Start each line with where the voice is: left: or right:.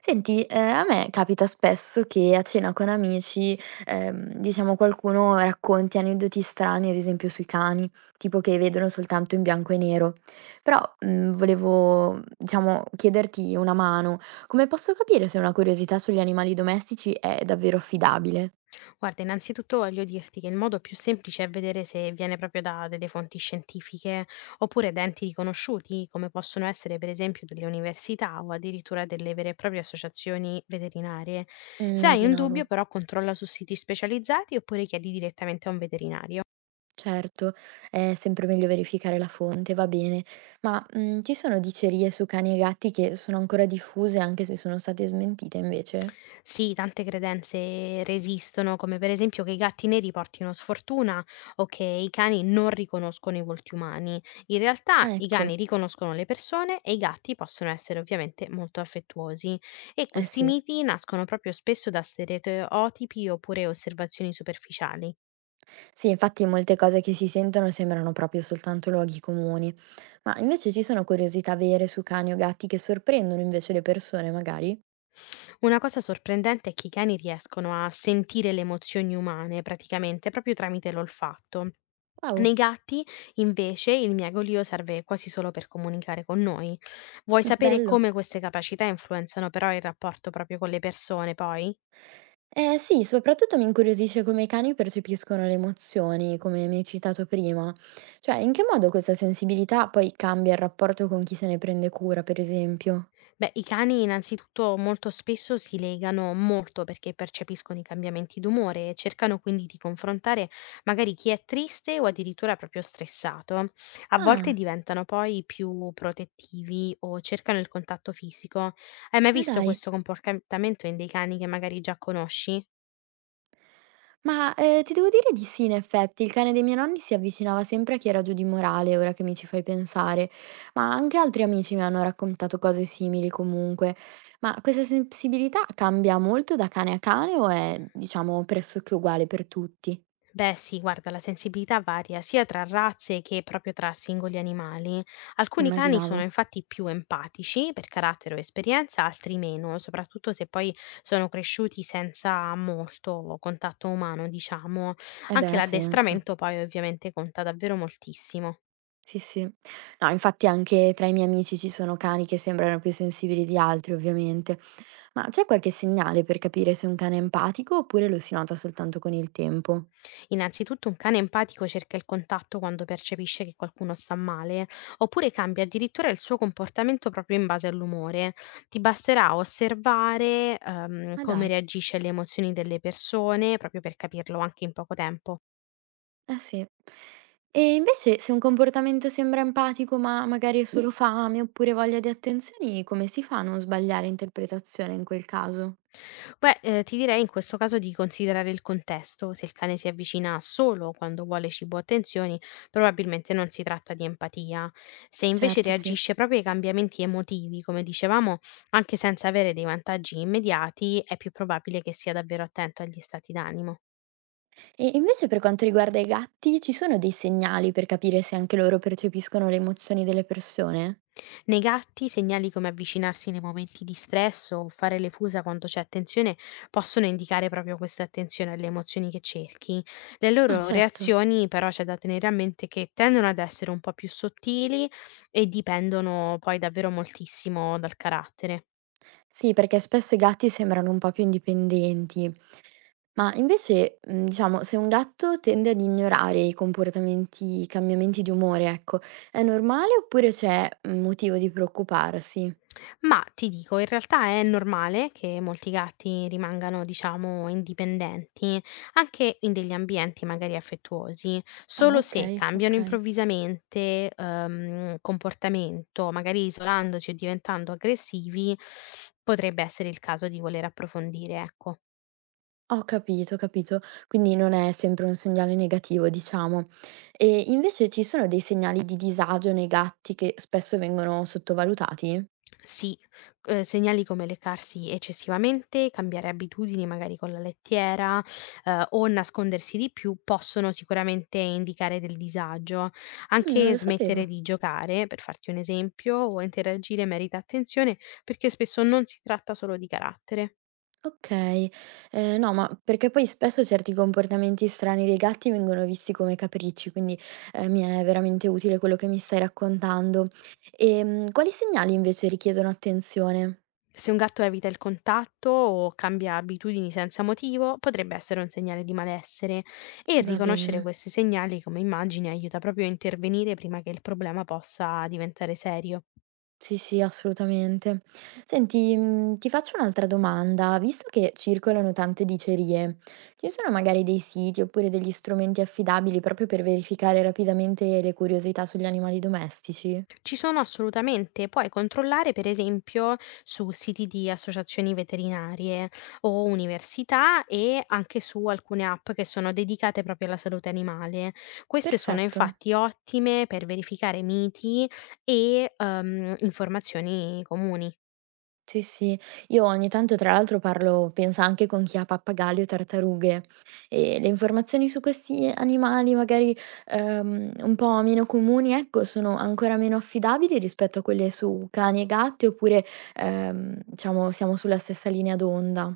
right: Senti, a me capita spesso che a cena con amici, diciamo qualcuno racconti aneddoti strani, ad esempio sui cani, tipo che vedono soltanto in bianco e nero. Però, volevo diciamo chiederti una mano. Come posso capire se una curiosità sugli animali domestici è davvero affidabile?
left: Guarda, innanzitutto voglio dirti che il modo più semplice è vedere se viene proprio da delle fonti scientifiche oppure da enti riconosciuti, come possono essere per esempio delle università o addirittura delle vere e proprie associazioni veterinarie. Se hai un
right: Immaginavo.
left: dubbio, però controlla su siti specializzati oppure chiedi direttamente a un veterinario.
right: Certo, è sempre meglio verificare la fonte, va bene. Ma, ci sono dicerie su cani e gatti che sono ancora diffuse anche se sono state smentite invece?
left: Sì, tante credenze resistono, come per esempio che i gatti neri portino sfortuna o che i cani non riconoscono i volti umani. In realtà
right: Ah,
left: i cani
right: ecco.
left: riconoscono le persone e i gatti possono essere ovviamente molto affettuosi e
right: Eh
left: questi
right: sì.
left: miti nascono proprio spesso da stereotipi oppure osservazioni superficiali.
right: Sì, infatti molte cose che si sentono sembrano proprio soltanto luoghi comuni, ma invece ci sono curiosità vere su cani o gatti che sorprendono invece le persone, magari?
left: Una cosa sorprendente è che i cani riescono a sentire le emozioni umane praticamente proprio tramite l'olfatto.
right: Wow,
left: Nei gatti, invece, il miagolio serve quasi solo per comunicare con noi. Vuoi sapere
right: bello.
left: come queste capacità influenzano però il rapporto proprio con le persone, poi?
right: Eh sì, soprattutto mi incuriosisce come i cani percepiscono le emozioni, come mi hai citato prima. Cioè, in che modo questa sensibilità poi cambia il rapporto con chi se ne prende cura, per esempio?
left: Beh, i cani innanzitutto molto spesso si legano molto perché percepiscono i cambiamenti d'umore e cercano quindi di confrontare magari chi è triste o addirittura proprio stressato. A volte
right: Ah,
left: diventano poi più protettivi o cercano il contatto fisico. Hai mai
right: ma
left: visto
right: dai.
left: questo comportamento in dei cani che magari già conosci?
right: Ma, ti devo dire di sì in effetti. Il cane dei miei nonni si avvicinava sempre a chi era giù di morale, ora che mi ci fai pensare, ma anche altri amici mi hanno raccontato cose simili comunque. Ma questa sensibilità cambia molto da cane a cane o è, diciamo, pressoché uguale per tutti?
left: Beh sì, guarda, la sensibilità varia sia tra razze che proprio tra singoli animali. Alcuni cani
right: Immaginavo.
left: sono infatti più empatici per carattere o esperienza, altri meno, soprattutto se poi sono cresciuti senza molto contatto umano, diciamo.
right: Eh beh,
left: Anche
right: ha senso.
left: l'addestramento poi ovviamente conta davvero moltissimo.
right: Sì, sì. No, infatti anche tra i miei amici ci sono cani che sembrano più sensibili di altri, ovviamente. Ma c'è qualche segnale per capire se un cane è empatico oppure lo si nota soltanto con il tempo?
left: Innanzitutto un cane empatico cerca il contatto quando percepisce che qualcuno sta male, oppure cambia addirittura il suo comportamento proprio in base all'umore. Ti basterà osservare,
right: Ma
left: come
right: dai.
left: reagisce alle emozioni delle persone, proprio per capirlo anche in poco tempo.
right: Eh sì. E invece se un comportamento sembra empatico, ma magari è solo fame oppure voglia di attenzioni, come si fa a non sbagliare interpretazione in quel caso?
left: Beh, ti direi in questo caso di considerare il contesto. Se il cane si avvicina solo quando vuole cibo o attenzioni, probabilmente non si tratta di empatia. Se invece
right: Certo, sì.
left: reagisce proprio ai cambiamenti emotivi, come dicevamo, anche senza avere dei vantaggi immediati, è più probabile che sia davvero attento agli stati d'animo.
right: E invece per quanto riguarda i gatti, ci sono dei segnali per capire se anche loro percepiscono le emozioni delle persone?
left: Nei gatti segnali come avvicinarsi nei momenti di stress o fare le fusa quando c'è attenzione possono indicare proprio questa attenzione alle emozioni che cerchi. Le
right: Ah,
left: loro
right: certo.
left: reazioni però c'è da tenere a mente che tendono ad essere un po' più sottili e dipendono poi davvero moltissimo dal carattere.
right: Sì, perché spesso i gatti sembrano un po' più indipendenti, ma invece, diciamo, se un gatto tende ad ignorare i comportamenti i cambiamenti di umore, ecco, è normale oppure c'è, motivo di preoccuparsi?
left: Ma ti dico, in realtà è normale che molti gatti rimangano, diciamo, indipendenti, anche in degli ambienti magari affettuosi,
right: Ah,
left: solo se
right: okay,
left: cambiano
right: okay.
left: improvvisamente comportamento, magari isolandoci o diventando aggressivi, potrebbe essere il caso di voler approfondire, ecco.
right: Ho capito, ho capito. Quindi non è sempre un segnale negativo, diciamo. E invece ci sono dei segnali di disagio nei gatti che spesso vengono sottovalutati?
left: Sì, segnali come leccarsi eccessivamente, cambiare abitudini magari con la lettiera, o nascondersi di più possono sicuramente indicare del disagio.
right: Non
left: Anche
right: lo
left: smettere
right: sapevo.
left: di giocare, per farti un esempio, o interagire merita attenzione perché spesso non si tratta solo di carattere.
right: Okay. No, ma perché poi spesso certi comportamenti strani dei gatti vengono visti come capricci, quindi, mi è veramente utile quello che mi stai raccontando. Quali segnali invece richiedono attenzione?
left: Se un gatto evita il contatto o cambia abitudini senza motivo, potrebbe essere un segnale di malessere e
right: Va
left: riconoscere
right: bene.
left: questi segnali come immagini aiuta proprio a intervenire prima che il problema possa diventare serio.
right: Sì, sì, assolutamente. Senti, ti faccio un'altra domanda. Visto che circolano tante dicerie, ci sono magari dei siti oppure degli strumenti affidabili proprio per verificare rapidamente le curiosità sugli animali domestici?
left: Ci sono assolutamente. Puoi controllare per esempio su siti di associazioni veterinarie o università e anche su alcune app che sono dedicate proprio alla salute animale. Queste sono
right: Perfetto.
left: infatti ottime per verificare miti e informazioni comuni.
right: Sì, sì. Io ogni tanto tra l'altro parlo, penso anche con chi ha pappagalli o tartarughe e le informazioni su questi animali magari, un po' meno comuni, ecco, sono ancora meno affidabili rispetto a quelle su cani e gatti oppure, diciamo siamo sulla stessa linea d'onda.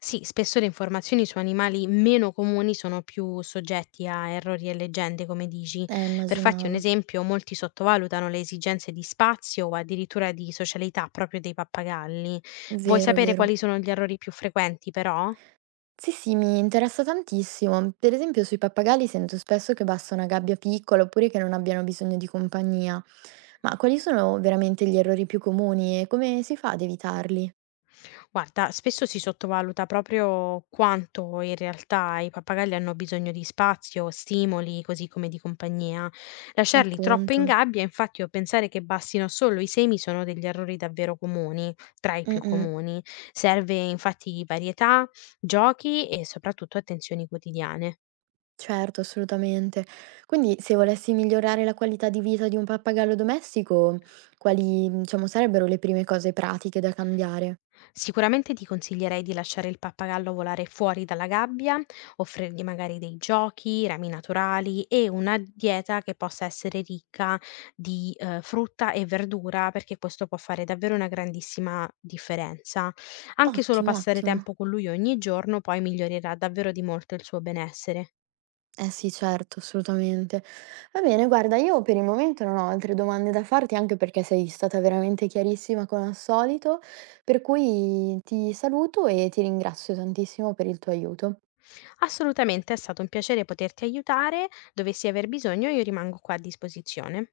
left: Sì, spesso le informazioni su animali meno comuni sono più soggetti a errori e leggende, come dici. Per farti un
right: Immaginavo.
left: esempio, molti sottovalutano le esigenze di spazio o addirittura di socialità proprio dei pappagalli. Vuoi
right: Vero,
left: sapere
right: vero.
left: quali sono gli errori più frequenti, però?
right: Sì, sì, mi interessa tantissimo. Per esempio sui pappagalli sento spesso che basta una gabbia piccola oppure che non abbiano bisogno di compagnia. Ma quali sono veramente gli errori più comuni e come si fa ad evitarli?
left: Guarda, spesso si sottovaluta proprio quanto in realtà i pappagalli hanno bisogno di spazio, stimoli, così come di compagnia. Lasciarli troppo in
right: Appunto.
left: gabbia, infatti, o pensare che bastino solo i semi sono degli errori davvero comuni, tra i più
right: Mm-mm,
left: comuni. Serve infatti varietà, giochi e soprattutto attenzioni quotidiane.
right: certo, assolutamente. Quindi se volessi migliorare la qualità di vita di un pappagallo domestico, quali, diciamo, sarebbero le prime cose pratiche da cambiare?
left: Sicuramente ti consiglierei di lasciare il pappagallo volare fuori dalla gabbia, offrirgli magari dei giochi, rami naturali e una dieta che possa essere ricca di, frutta e verdura, perché questo può fare davvero una grandissima differenza. Anche solo
right: Ottimo,
left: passare
right: ottimo.
left: tempo con lui ogni giorno poi migliorerà davvero di molto il suo benessere.
right: Eh sì, certo, assolutamente. Va bene, guarda, io per il momento non ho altre domande da farti, anche perché sei stata veramente chiarissima come al solito, per cui ti saluto e ti ringrazio tantissimo per il tuo aiuto.
left: Assolutamente, è stato un piacere poterti aiutare. Dovessi aver bisogno, io rimango qua a disposizione.